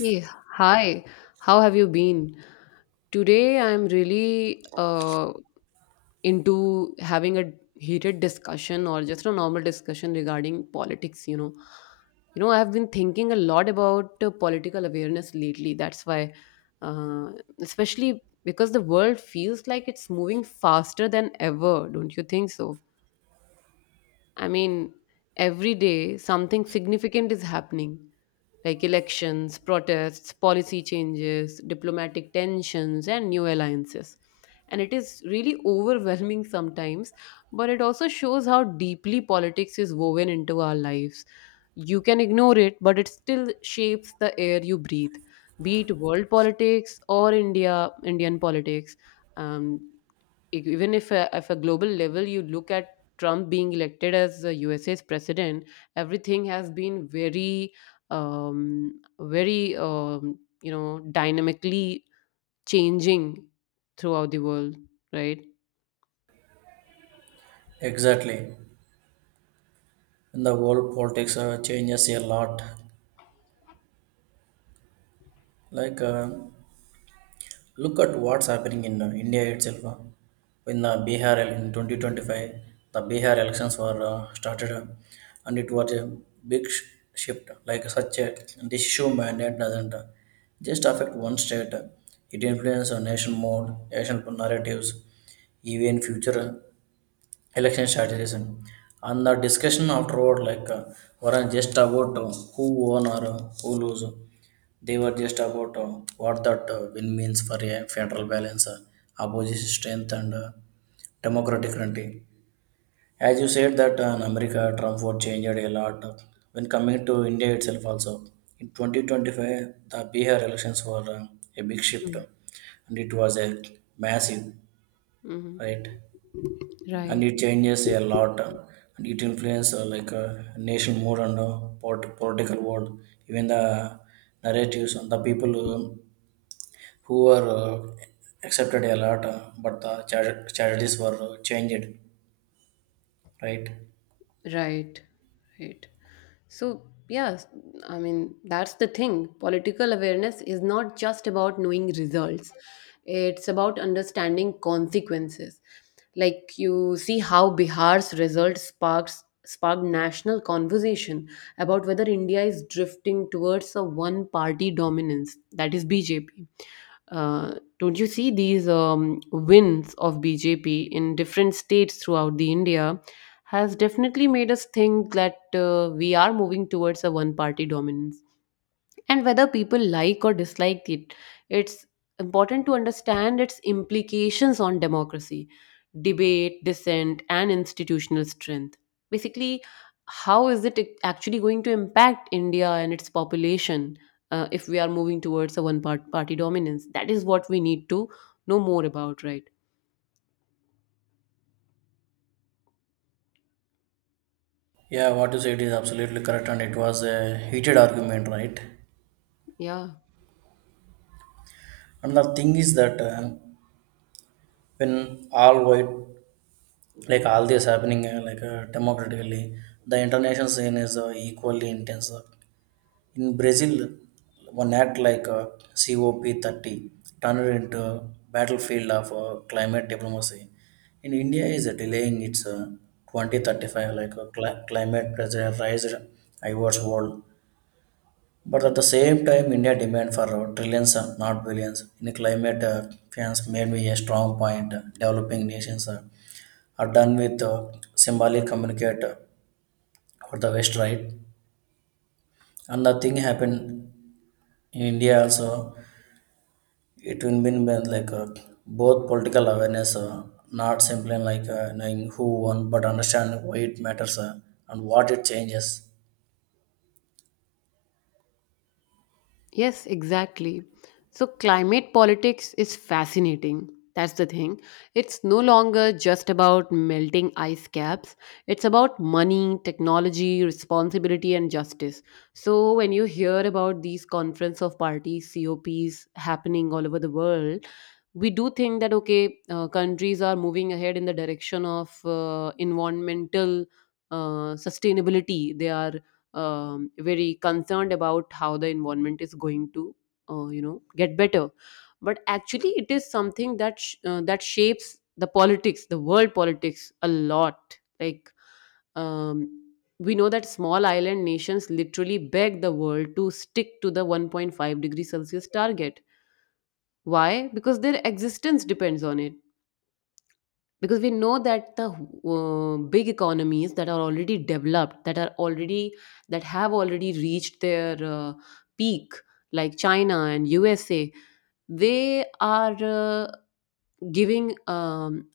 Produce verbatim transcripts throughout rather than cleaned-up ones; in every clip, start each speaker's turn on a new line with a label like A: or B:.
A: Hey, hi. How have you been? Today I'm really uh, into having a heated discussion or just a normal discussion regarding politics, you know. You know, I've been thinking a lot about uh, political awareness lately. That's why, uh, especially because the world feels like it's moving faster than ever, don't you think so? I mean, every day something significant is happening like elections, protests, policy changes, diplomatic tensions, and new alliances. And it is really overwhelming sometimes, but it also shows how deeply politics is woven into our lives. You can ignore it, but it still shapes the air you breathe, be it world politics or India, Indian politics. Um, e- even if a, if a global level you look at Trump being elected as the U S A's president, everything has been very, um, very um, you know dynamically changing throughout the world, right?
B: Exactly. And the world politics uh, changes a lot. Like, uh, Look at what's happening in uh, India itself. uh, in the Bihar el- in twenty twenty-five, the Bihar elections were uh, started, uh, and it was a big sh- shift. Like such a decision mandate doesn't uh, just affect one state; it influences a nation mode, national narratives, even future uh, election strategism, and the discussion afterward like uh, weren't just about uh, who won or uh, who lose. They were just about uh, what that uh, win means for a federal balance, uh, opposition strength, and uh, democratic country. As you said that uh, in America, Trump vote changed a lot. When coming to India itself also, in twenty twenty-five, the Bihar elections were uh, a big shift,
A: Mm.
B: and it was a massive,
A: Hmm.
B: right? And
A: Right.
B: it changes a lot, and it influences uh, like uh, national mood and uh, polit- political world, even the narratives and the people who, who were uh, accepted a lot, uh, but the char- charities were uh, changed, right?
A: Right, right. So, yes, I mean, that's the thing. Political awareness is not just about knowing results, it's about understanding consequences. Like, you see how Bihar's result sparks, sparked national conversation about whether India is drifting towards a one party dominance, that is B J P. Uh, don't you see these um, wins of B J P in different states throughout the India? Has definitely made us think that uh, we are moving towards a one party dominance. And whether people like or dislike it, it's important to understand its implications on democracy, debate, dissent, and institutional strength. Basically, how is it actually going to impact India and its population uh, if we are moving towards a one part- party dominance? That is what we need to know more about, right?
B: Yeah, what you said is absolutely correct, and it was a heated argument, right?
A: Yeah.
B: And the thing is that uh, when all white, like all this happening, uh, like uh, democratically, the international scene is uh, equally intense. In Brazil, one act like uh, COP thirty turned into a battlefield of uh, climate diplomacy. In India, is uh, delaying its uh, twenty thirty-five like uh, cli- climate pressurized awards world. But at the same time, India demand for uh, trillions, uh, not billions, in climate uh, finance made me a strong point. Developing nations uh, are done with uh, symbolic communicator for the West, right? And the thing happened in India also, it will mean been like uh, both political awareness, uh, not simply like uh, knowing who won but understand why it matters, uh, and what it changes.
A: Yes, exactly. So, climate politics is fascinating. That's the thing. It's no longer just about melting ice caps, it's about money, technology, responsibility, and justice. So, when you hear about these conference of parties, COPs happening all over the world, we do think that okay uh, countries are moving ahead in the direction of uh, environmental uh, sustainability. They are um, very concerned about how the environment is going to uh, you know get better, but actually it is something that sh- uh, that shapes the politics, the world politics, a lot. Like um, we know that small island nations literally beg the world to stick to the one point five degree celsius target. Why? Because their existence depends on it, because we know that the uh, big economies that are already developed, that are already, that have already reached their uh, peak, like China and USA, they are uh, giving um,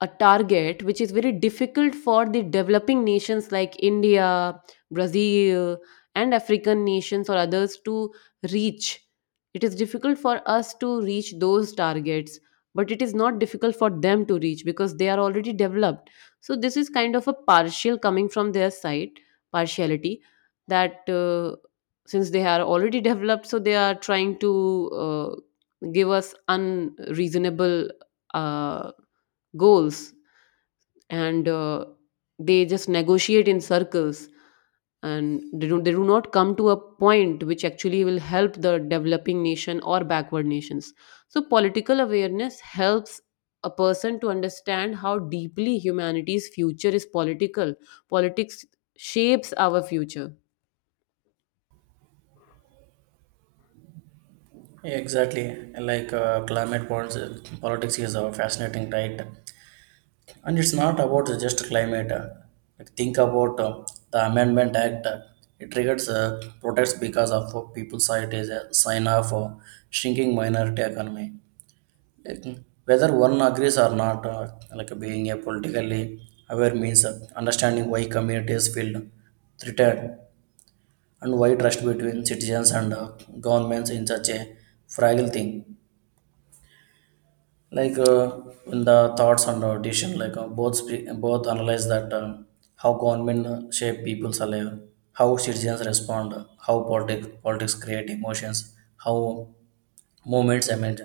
A: a target which is very difficult for the developing nations like India, Brazil, and African nations or others to reach. It is difficult for us to reach those targets, but it is not difficult for them to reach because they are already developed. So, this is kind of a partial coming from their side, partiality, that uh, since they are already developed, so they are trying to uh, give us unreasonable. Uh, Goals. And uh, they just negotiate in circles, and they do, they do not come to a point which actually will help the developing nation or backward nations. So political awareness helps a person to understand how deeply humanity's future is political. Politics shapes our future.
B: Exactly, like uh, climate points, uh, politics is a fascinating, right? And it's not about just climate, uh, like think about uh, the amendment act. Uh, it triggers uh, protests because of uh, people's side is a sign of uh, shrinking minority economy. Like, whether one agrees or not, uh, like being a politically aware means uh, understanding why communities feel threatened and why trust between citizens and uh, governments in such a fragile thing. Like uh, in the thoughts and uh, decision, like uh, both spe- both analyze that uh, how government uh, shape people's life, how citizens respond, how politics politics create emotions, how movements emerge,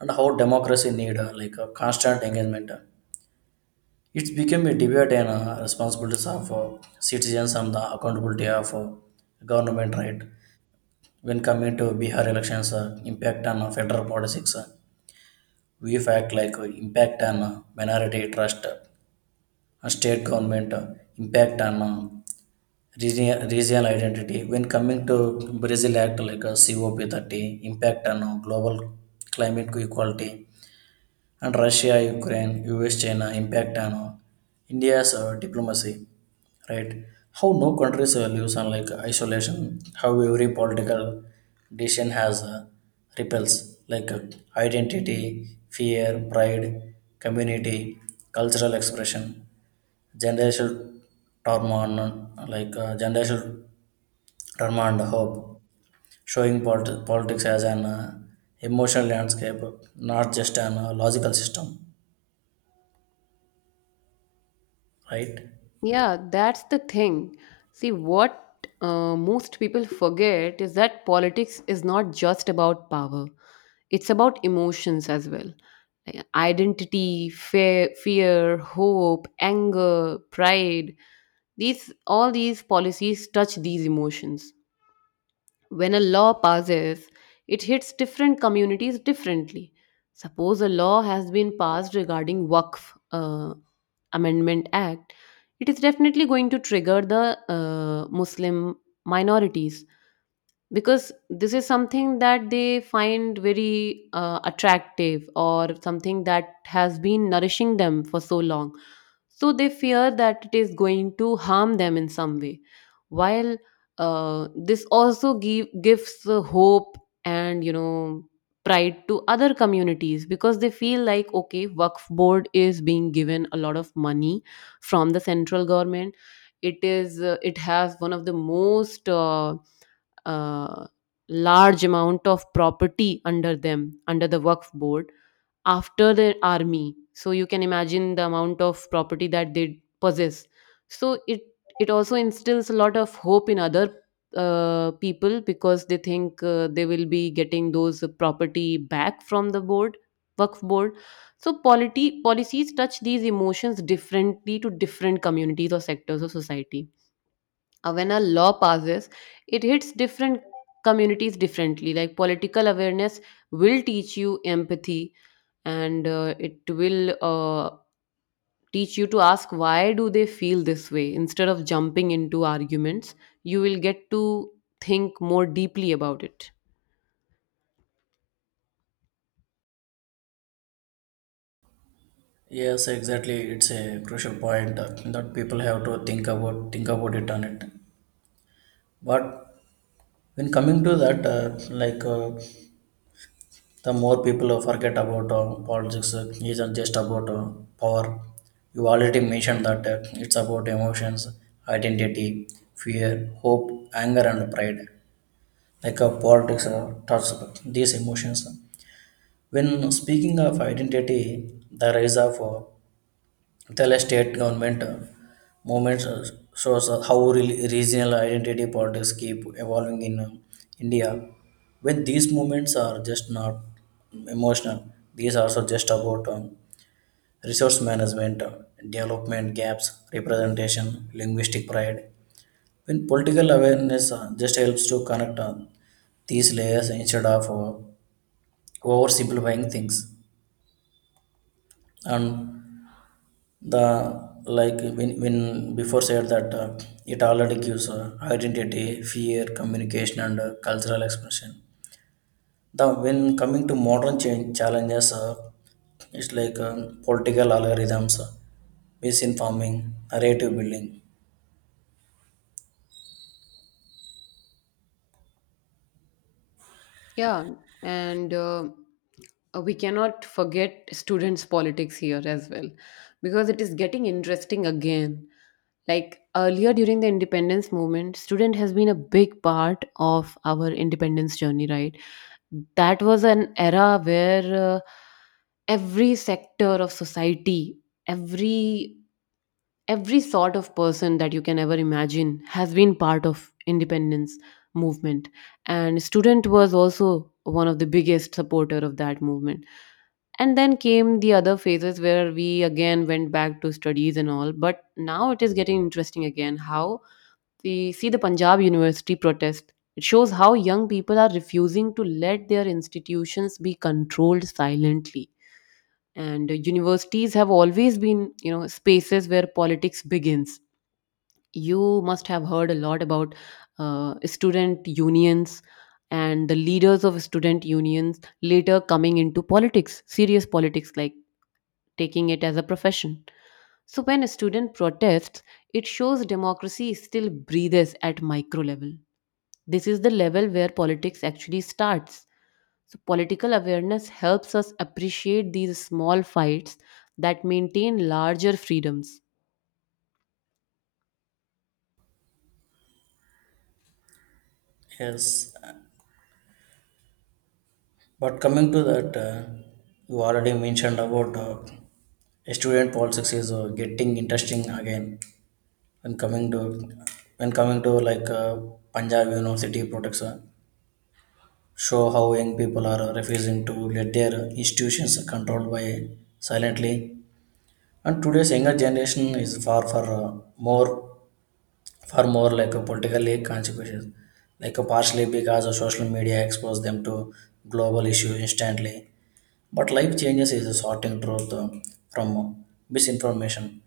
B: and how democracy need uh, like a constant engagement. It's become a debate and uh, responsibilities of uh, citizens and the accountability of uh, government, right? When coming to Bihar elections, uh, impact on uh, federal politics, uh, we fact like uh, impact on uh, minority trust, uh, and state government, uh, impact on uh, region, regional identity. When coming to Brazil Act like uh, COP thirty, impact on uh, global climate equality, and Russia, Ukraine, U S, China impact on uh, India's uh, diplomacy, right? How no countries uh, lives on like isolation, how every political decision has uh, ripples like uh, identity, fear, pride, community, cultural expression, generational turmoil, like uh, generational turmoil and hope, showing polit- politics as an uh, emotional landscape, not just an uh, logical system, right?
A: Yeah, that's the thing. See, what uh, most people forget is that politics is not just about power, it's about emotions as well. Like identity, fear, fear, hope, anger, pride. These, all these policies touch these emotions. When a law passes, it hits different communities differently. Suppose a law has been passed regarding Waqf uh, Amendment Act, it is definitely going to trigger the uh, Muslim minorities because this is something that they find very uh, attractive or something that has been nourishing them for so long, so they fear that it is going to harm them in some way, while uh, this also give, gives uh, hope and, you know, pride to other communities because they feel like okay, waqf board is being given a lot of money from the central government. It is uh, it has one of the most uh, uh, large amount of property under them, under the work board, after the army, so you can imagine the amount of property that they possess. So it it also instills a lot of hope in other uh, people, because they think uh, they will be getting those property back from the board, work board. So polity policies touch these emotions differently to different communities or sectors of society. Uh, when a law passes, it hits different communities differently. Like political awareness will teach you empathy, and uh, it will uh, teach you to ask why do they feel this way instead of jumping into arguments. You will get to think more deeply about it.
B: Yes, exactly. It's a crucial point that, that people have to think about think about it on it. But when coming to that, uh, like uh, the more people uh, forget about uh, politics, uh, isn't just about uh, power. You already mentioned that uh, it's about emotions, identity, fear, hope, anger, and pride. Like uh, politics uh, touches these emotions. When speaking of identity, the rise of uh, Kerala state government uh, movements uh, shows uh, how re- regional identity politics keep evolving in uh, India. When these movements are just not emotional, these are also just about um, resource management, uh, development gaps, representation, linguistic pride. When political awareness uh, just helps to connect uh, these layers instead of uh, oversimplifying things, and the like when, when before said that uh, it already gives uh, identity fear communication and uh, cultural expression, the when coming to modern change challenges, uh, it's like um, political algorithms, uh, misinforming narrative building.
A: Yeah, and uh, uh, we cannot forget students politics here as well, because it is getting interesting again. Like earlier during the independence movement, student has been a big part of our independence journey, right? That was an era where uh, every sector of society, every every sort of person that you can ever imagine has been part of independence movement, and student was also one of the biggest supporter of that movement. And then came the other phases where we again went back to studies and all, but now it is getting interesting again how the, see the Punjab University protest. It shows how young people are refusing to let their institutions be controlled silently. And uh, universities have always been, you know, spaces where politics begins. You must have heard a lot about uh, student unions, and the leaders of student unions later coming into politics, serious politics, like taking it as a profession. So when a student protests, it shows democracy still breathes at micro level. This is the level where politics actually starts. So, political awareness helps us appreciate these small fights that maintain larger freedoms.
B: Yes, but coming to that, uh, you already mentioned about uh, student politics is uh, getting interesting again. When coming to when coming to like uh, Punjab University protects, uh, show how young people are refusing to let their institutions controlled by silently. And today's younger generation is far for uh, more far more like a politically consequences, like a partially because of social media expose them to global issues instantly. But life changes is a sorting truth uh, from misinformation.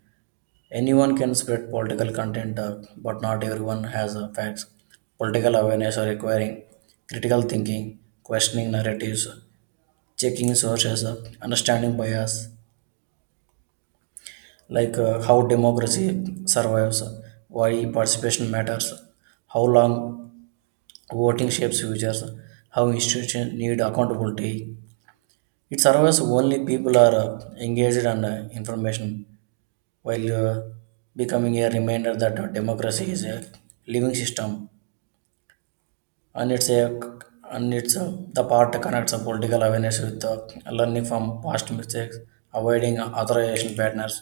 B: Anyone can spread political content, uh, but not everyone has uh, facts. Political awareness are requiring critical thinking, questioning narratives, checking sources, uh, understanding bias, like uh, how democracy survives, uh, why participation matters, how long voting shapes futures, how institutions need accountability. It survives only people are uh, engaged and uh, information, while uh, becoming a reminder that uh, democracy is a living system. And it's a and it's a, the part connects a political awareness with uh, learning from past mistakes, avoiding authorization patterns,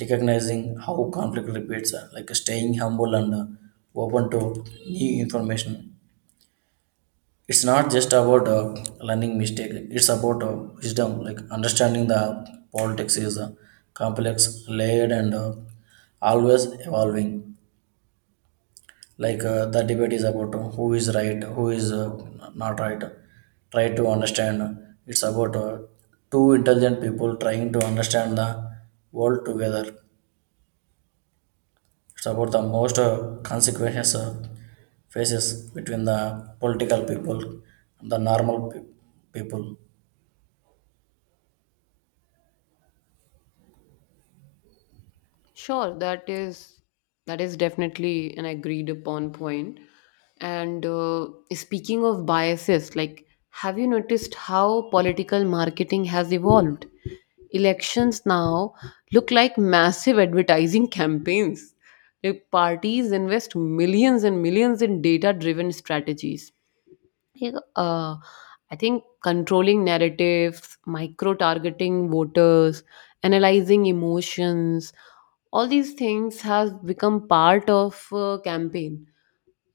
B: recognizing how conflict repeats, uh, like staying humble and uh, open to new information. It's not just about uh, learning mistake; it's about uh, wisdom, like understanding the politics is uh, complex, layered, and uh, always evolving. Like uh, the debate is about um, who is right, who is uh, not right. Try to understand, it's about uh, two intelligent people trying to understand the world together. It's about the most uh, consequences uh, faces between the political people and the normal pe- people.
A: Sure, that is, that is definitely an agreed upon point. And uh, speaking of biases, like, have you noticed how political marketing has evolved? Elections now look like massive advertising campaigns. Like parties invest millions and millions in data driven strategies. Like, Uh, I think controlling narratives, micro targeting voters, analyzing emotions, all these things has become part of a campaign,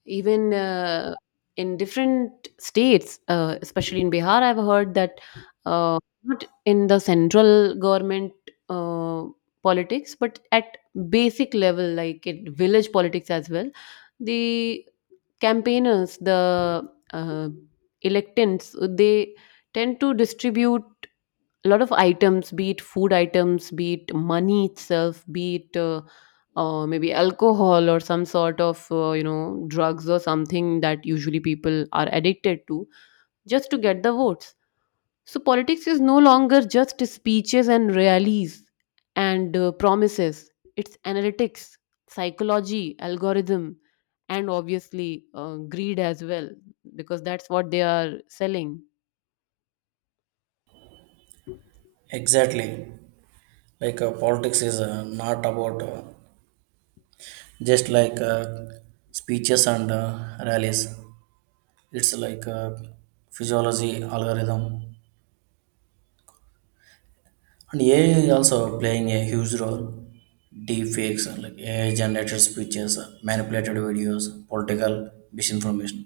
A: even uh, in different states, uh, especially in Bihar, I've heard that uh, not in the central government uh, politics, but at basic level, like at village politics as well, the campaigners, the uh, electants, they tend to distribute a lot of items, be it food items, be it money itself, be it uh, uh, maybe alcohol or some sort of uh, you know drugs or something that usually people are addicted to, just to get the votes. So politics is no longer just speeches and rallies and uh, promises. It's analytics, psychology, algorithm, and obviously uh, greed as well, because that's what they are selling.
B: Exactly, like uh, politics is uh, not about uh, just like uh, speeches and uh, rallies, it's like uh, physiology algorithm. And A I is also playing a huge role. Deepfakes, like A I generated speeches, manipulated videos, political misinformation.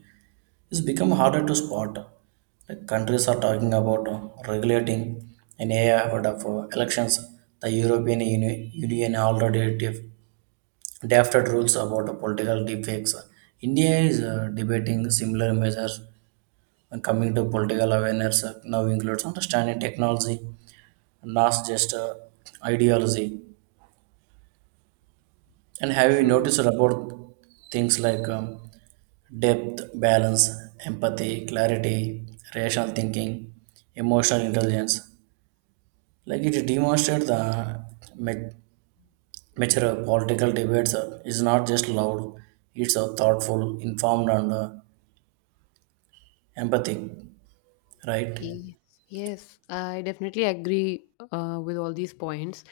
B: It's become harder to spot. Like, countries are talking about uh, regulating an A I ahead of uh, elections. The European Uni- Union already def- drafted rules about uh, political deepfakes. India is uh, debating similar measures, and coming to political awareness uh, now includes understanding technology, not just uh, ideology. And have you
A: True.
B: noticed about things like um, depth, balance, empathy, clarity, rational thinking, emotional intelligence? Like it demonstrates the ma- mature political debates uh, is not just loud, it's uh, thoughtful, informed, and uh, empathic, right?
A: Yes, yes, I definitely agree uh, with all these points.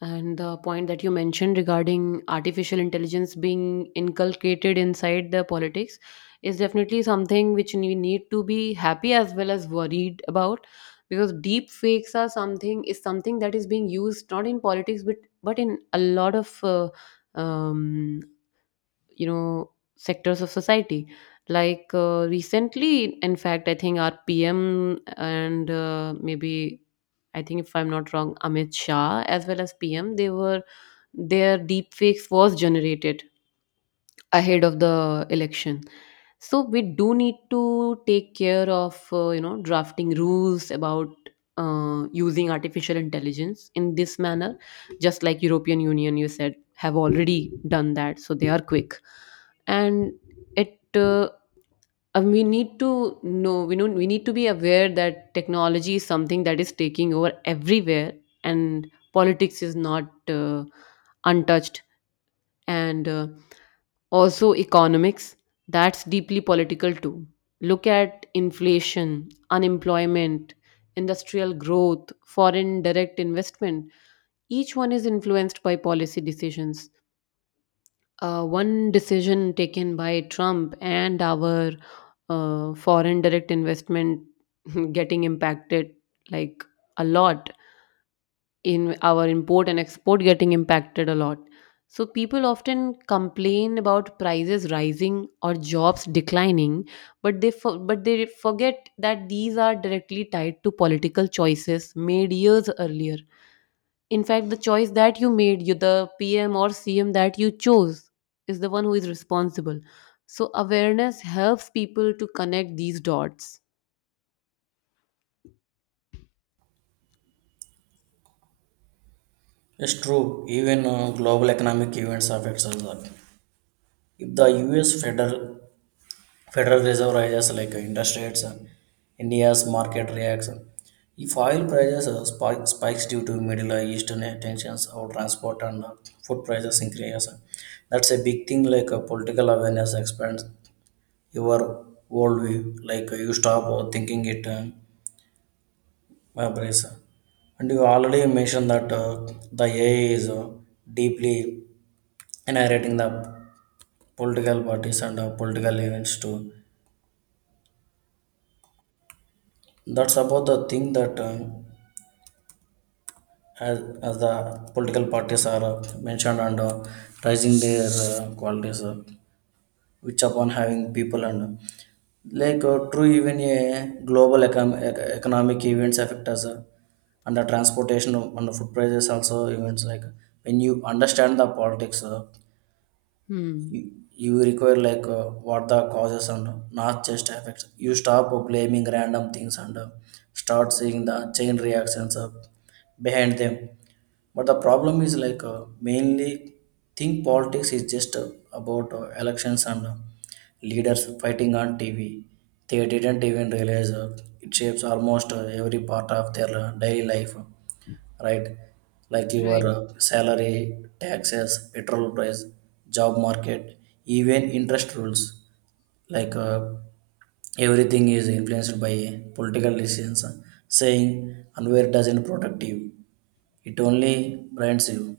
A: And the point that you mentioned regarding artificial intelligence being inculcated inside the politics is definitely something which we need to be happy as well as worried about, because deep fakes are something, is something that is being used not in politics, but but in a lot of uh, um, you know sectors of society. Like uh, recently, in fact, I think our PM and uh, maybe, I think if I'm not wrong, Amit Shah as well as PM, they were, their deep fakes was generated ahead of the election. So we do need to take care of uh, you know drafting rules about uh, using artificial intelligence in this manner, just like European Union, you said, have already done that, so they are quick. And it uh, and we need to know, we know, we need to be aware that technology is something that is taking over everywhere, and politics is not uh, untouched. And uh, also economics, that's deeply political too. Look at inflation, unemployment, industrial growth, foreign direct investment. Each one is influenced by policy decisions. Uh, one decision taken by Trump and our uh, foreign direct investment getting impacted, like, a lot, in our import and export getting impacted a lot. So people often complain about prices rising or jobs declining, but they for, but they forget that these are directly tied to political choices made years earlier. In fact, the choice that you made, you, the P M or C M that you chose, is the one who is responsible. So awareness helps people to connect these dots.
B: It's true. Even uh, global economic events affects us. uh, If the U S Federal, Federal Reserve rises like uh, interest rates, uh, India's market reacts. uh, If oil prices uh, spike, spikes due to Middle Eastern tensions or transport and uh, food prices increase, uh, that's a big thing. Like uh, political awareness expands your worldview. Like uh, you stop uh, thinking it uh, uh, Please. And you already mentioned that uh, the A I is uh, deeply narrating the political parties and uh, political events too. That's about the thing that uh, as, as the political parties are uh, mentioned and uh, raising their uh, qualities, uh, which upon having people and uh, like uh, true even a global econ- ec- economic events affect us. Uh, under transportation, under food prices also events like, when you understand the politics, uh, you,
A: Hmm.
B: you require like uh, what the causes and not just effects. You stop blaming random things and uh, start seeing the chain reactions uh, behind them. But the problem is like uh, mainly think politics is just uh, about uh, elections and uh, leaders fighting on TV. They didn't even realize uh, it shapes almost uh, every part of their uh, daily life, right? Like your
A: Right.
B: uh, salary, taxes, petrol price, job market, even interest rules. Like uh, Everything is influenced by political decisions. Saying unaware doesn't protect you; it only blinds you.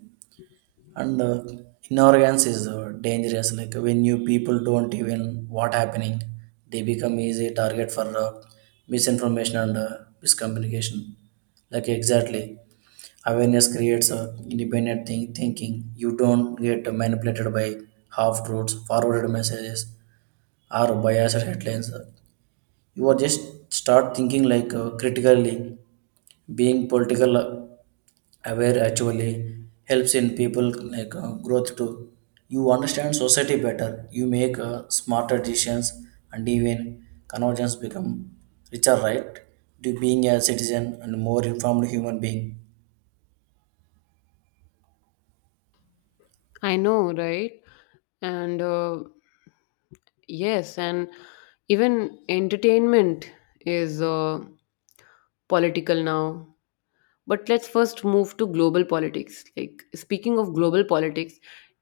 B: And uh, ignorance is uh, dangerous. Like, when you people don't even what happening, they become easy target for uh, misinformation and uh, miscommunication. Like exactly, awareness creates a independent think- thinking. You don't get manipulated by half truths, forwarded messages, or biased headlines. You are just start thinking like uh, critically. Being political uh, aware actually helps in people like uh, growth too. You understand society better. You make uh, smarter decisions, and even convergence become richer, right? To being a citizen and more informed human being.
A: I know, right? And uh, yes, and even entertainment is uh, political now. But let's first move to global politics. Like, speaking of global politics,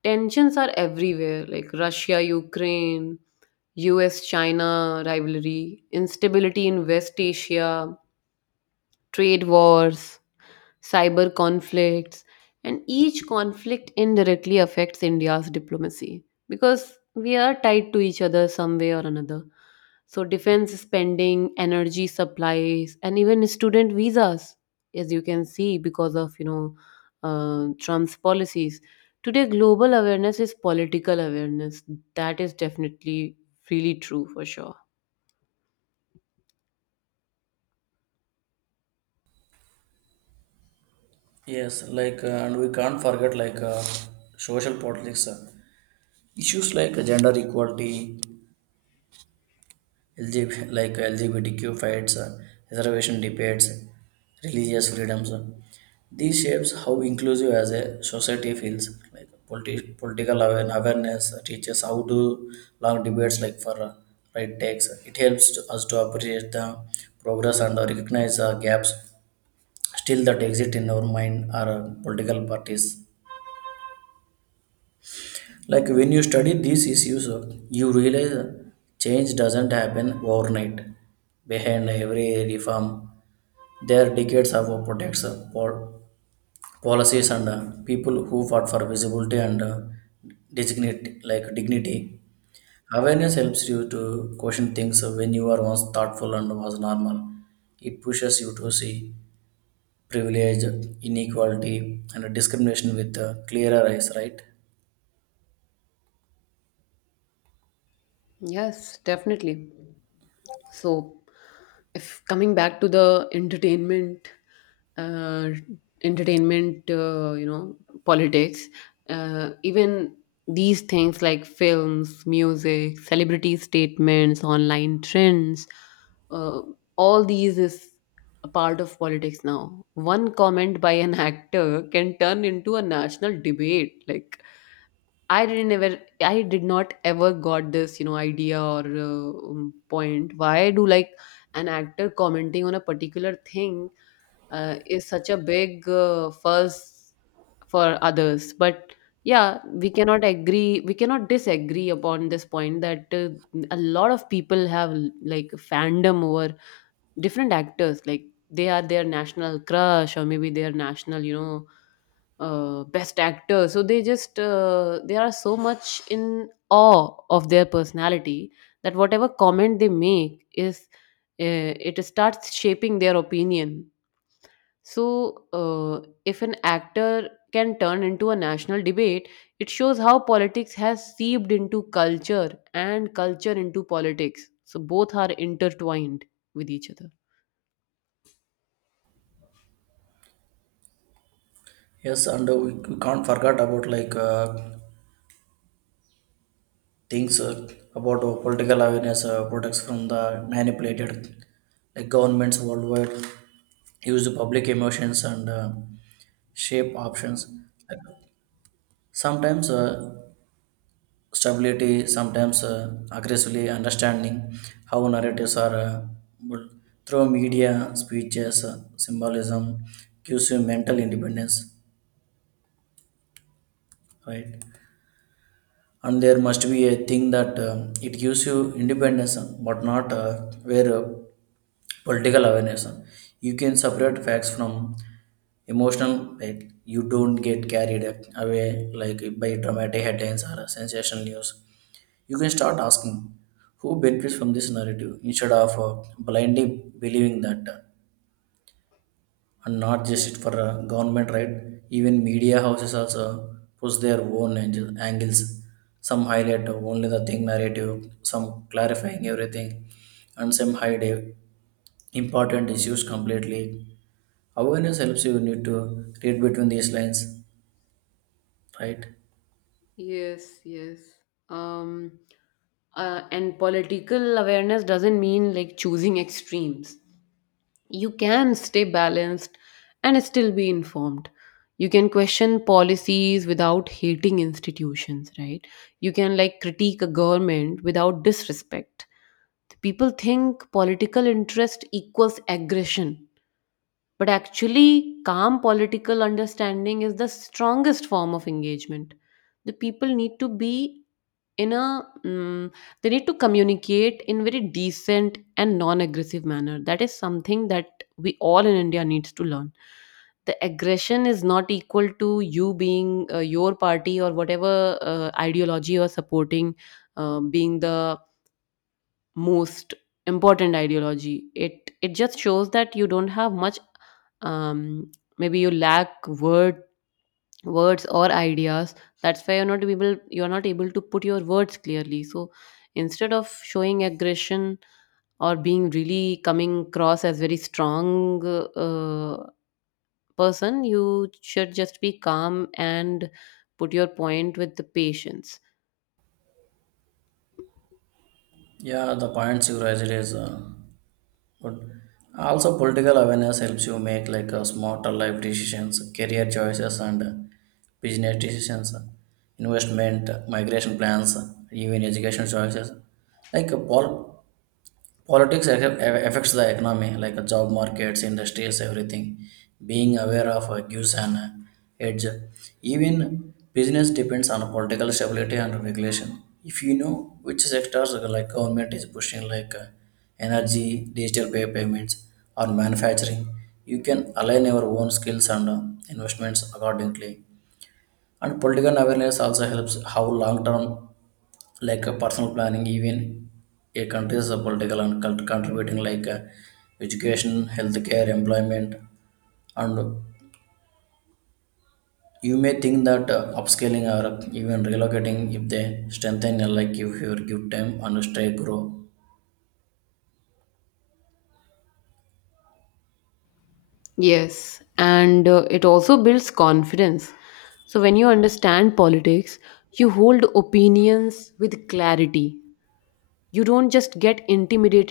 A: tensions are everywhere, like Russia, Ukraine, U S China rivalry, instability in West Asia, trade wars, cyber conflicts, and each conflict indirectly affects India's diplomacy, because we are tied to each other some way or another. So, defense spending, energy supplies, and even student visas, as you can see, because of, you know, uh, Trump's policies. Today, global awareness is political awareness. That is definitely really true for sure.
B: Yes, like, uh, and we can't forget like uh, social politics. Uh, issues like gender equality, L G B, like L G B T Q fights, uh, reservation debates, religious freedoms. uh, These shapes how inclusive as a society feels. Like politi- political awa- awareness uh, teaches how to long debates like for uh, right takes. It helps to, us to appreciate the progress and uh, recognize uh, gaps still that exist in our mind or uh, political parties. Like, when you study these issues, you realize change doesn't happen overnight. Behind every reform, there are decades of protects, pol- policies, and uh, people who fought for visibility and uh, dignity. Like dignity, awareness helps you to question things when you are once thoughtful and was normal. It pushes you to see privilege, inequality, and discrimination with uh, clearer eyes, right?
A: Yes, definitely. So, if coming back to the entertainment uh, entertainment uh, you know politics, uh, even these things like films, music, celebrity statements, online trends, uh, all these is a part of politics now. One comment by an actor can turn into a national debate. Like, I didn't ever, I did not ever got this, you know, idea or uh, um, point. Why do, like, an actor commenting on a particular thing uh, is such a big uh, fuss for others? But yeah, we cannot agree, we cannot disagree upon this point that uh, a lot of people have, like, fandom over different actors. Like, they are their national crush, or maybe their national, you know, uh, best actor, so they just uh, they are so much in awe of their personality that whatever comment they make is uh, it starts shaping their opinion. So uh, if an actor can turn into a national debate, it shows how politics has seeped into culture, and culture into politics, so both are intertwined with each other.
B: Yes, and uh, we we can't forget about like uh, things uh, about uh, political awareness uh, protects from the manipulated, like governments worldwide use public emotions and uh, shape options. Like, sometimes uh, stability, sometimes uh, aggressively understanding how narratives are uh, built through media, speeches, uh, symbolism gives you mental independence, right? And there must be a thing that um, it gives you independence, uh, but not uh, where uh, political awareness, uh, you can separate facts from emotional, like you don't get carried away like by dramatic headlines or sensational news. You can start asking who benefits from this narrative instead of uh, blindly believing that, uh, and not just it for uh, government, right? Even media houses also push their own angel, angles. Some highlight only the thing narrative, some clarifying everything, and some hide uh, important issues completely. Awareness helps you need to read between these lines, right?
A: Yes, yes. Um, uh, and political awareness doesn't mean, like, choosing extremes. You can stay balanced and still be informed. You can question policies without hating institutions, right? You can, like, critique a government without disrespect. People think political interest equals aggression, but actually, calm political understanding is the strongest form of engagement. The people need to be in a, mm, they need to communicate in very decent and non-aggressive manner. That is something that we all in India needs to learn. The aggression is not equal to you being uh, your party or whatever uh, ideology you're supporting, uh, being the most important ideology. it it just shows that you don't have much, um, maybe you lack word words or ideas. That's why you're not able you're not able to put your words clearly. So instead of showing aggression or being really coming across as very strong uh, person, you should just be calm and put your point with the patience.
B: Yeah, the points you raised is uh, but also political awareness helps you make like a smarter life decisions, career choices and uh, business decisions, uh, investment, migration plans, even education choices. Like a pol- Politics aff- affects the economy, like uh, job markets, industries, everything. Being aware of uh, gives an uh, edge. Even business depends on political stability and regulation. If you know which sectors, uh, like government is pushing, like uh, energy, digital pay payments, or manufacturing, you can align your own skills and uh, investments accordingly. And political awareness also helps how long term, like a personal planning, even a country's uh, political and cult- contributing, like uh, education, healthcare, employment, and you may think that uh, upscaling or even relocating if they strengthen uh, like if you give time and stay grow
A: Yes, and uh, it also builds confidence. So when you understand politics, you hold opinions with clarity. You don't just get intimidated.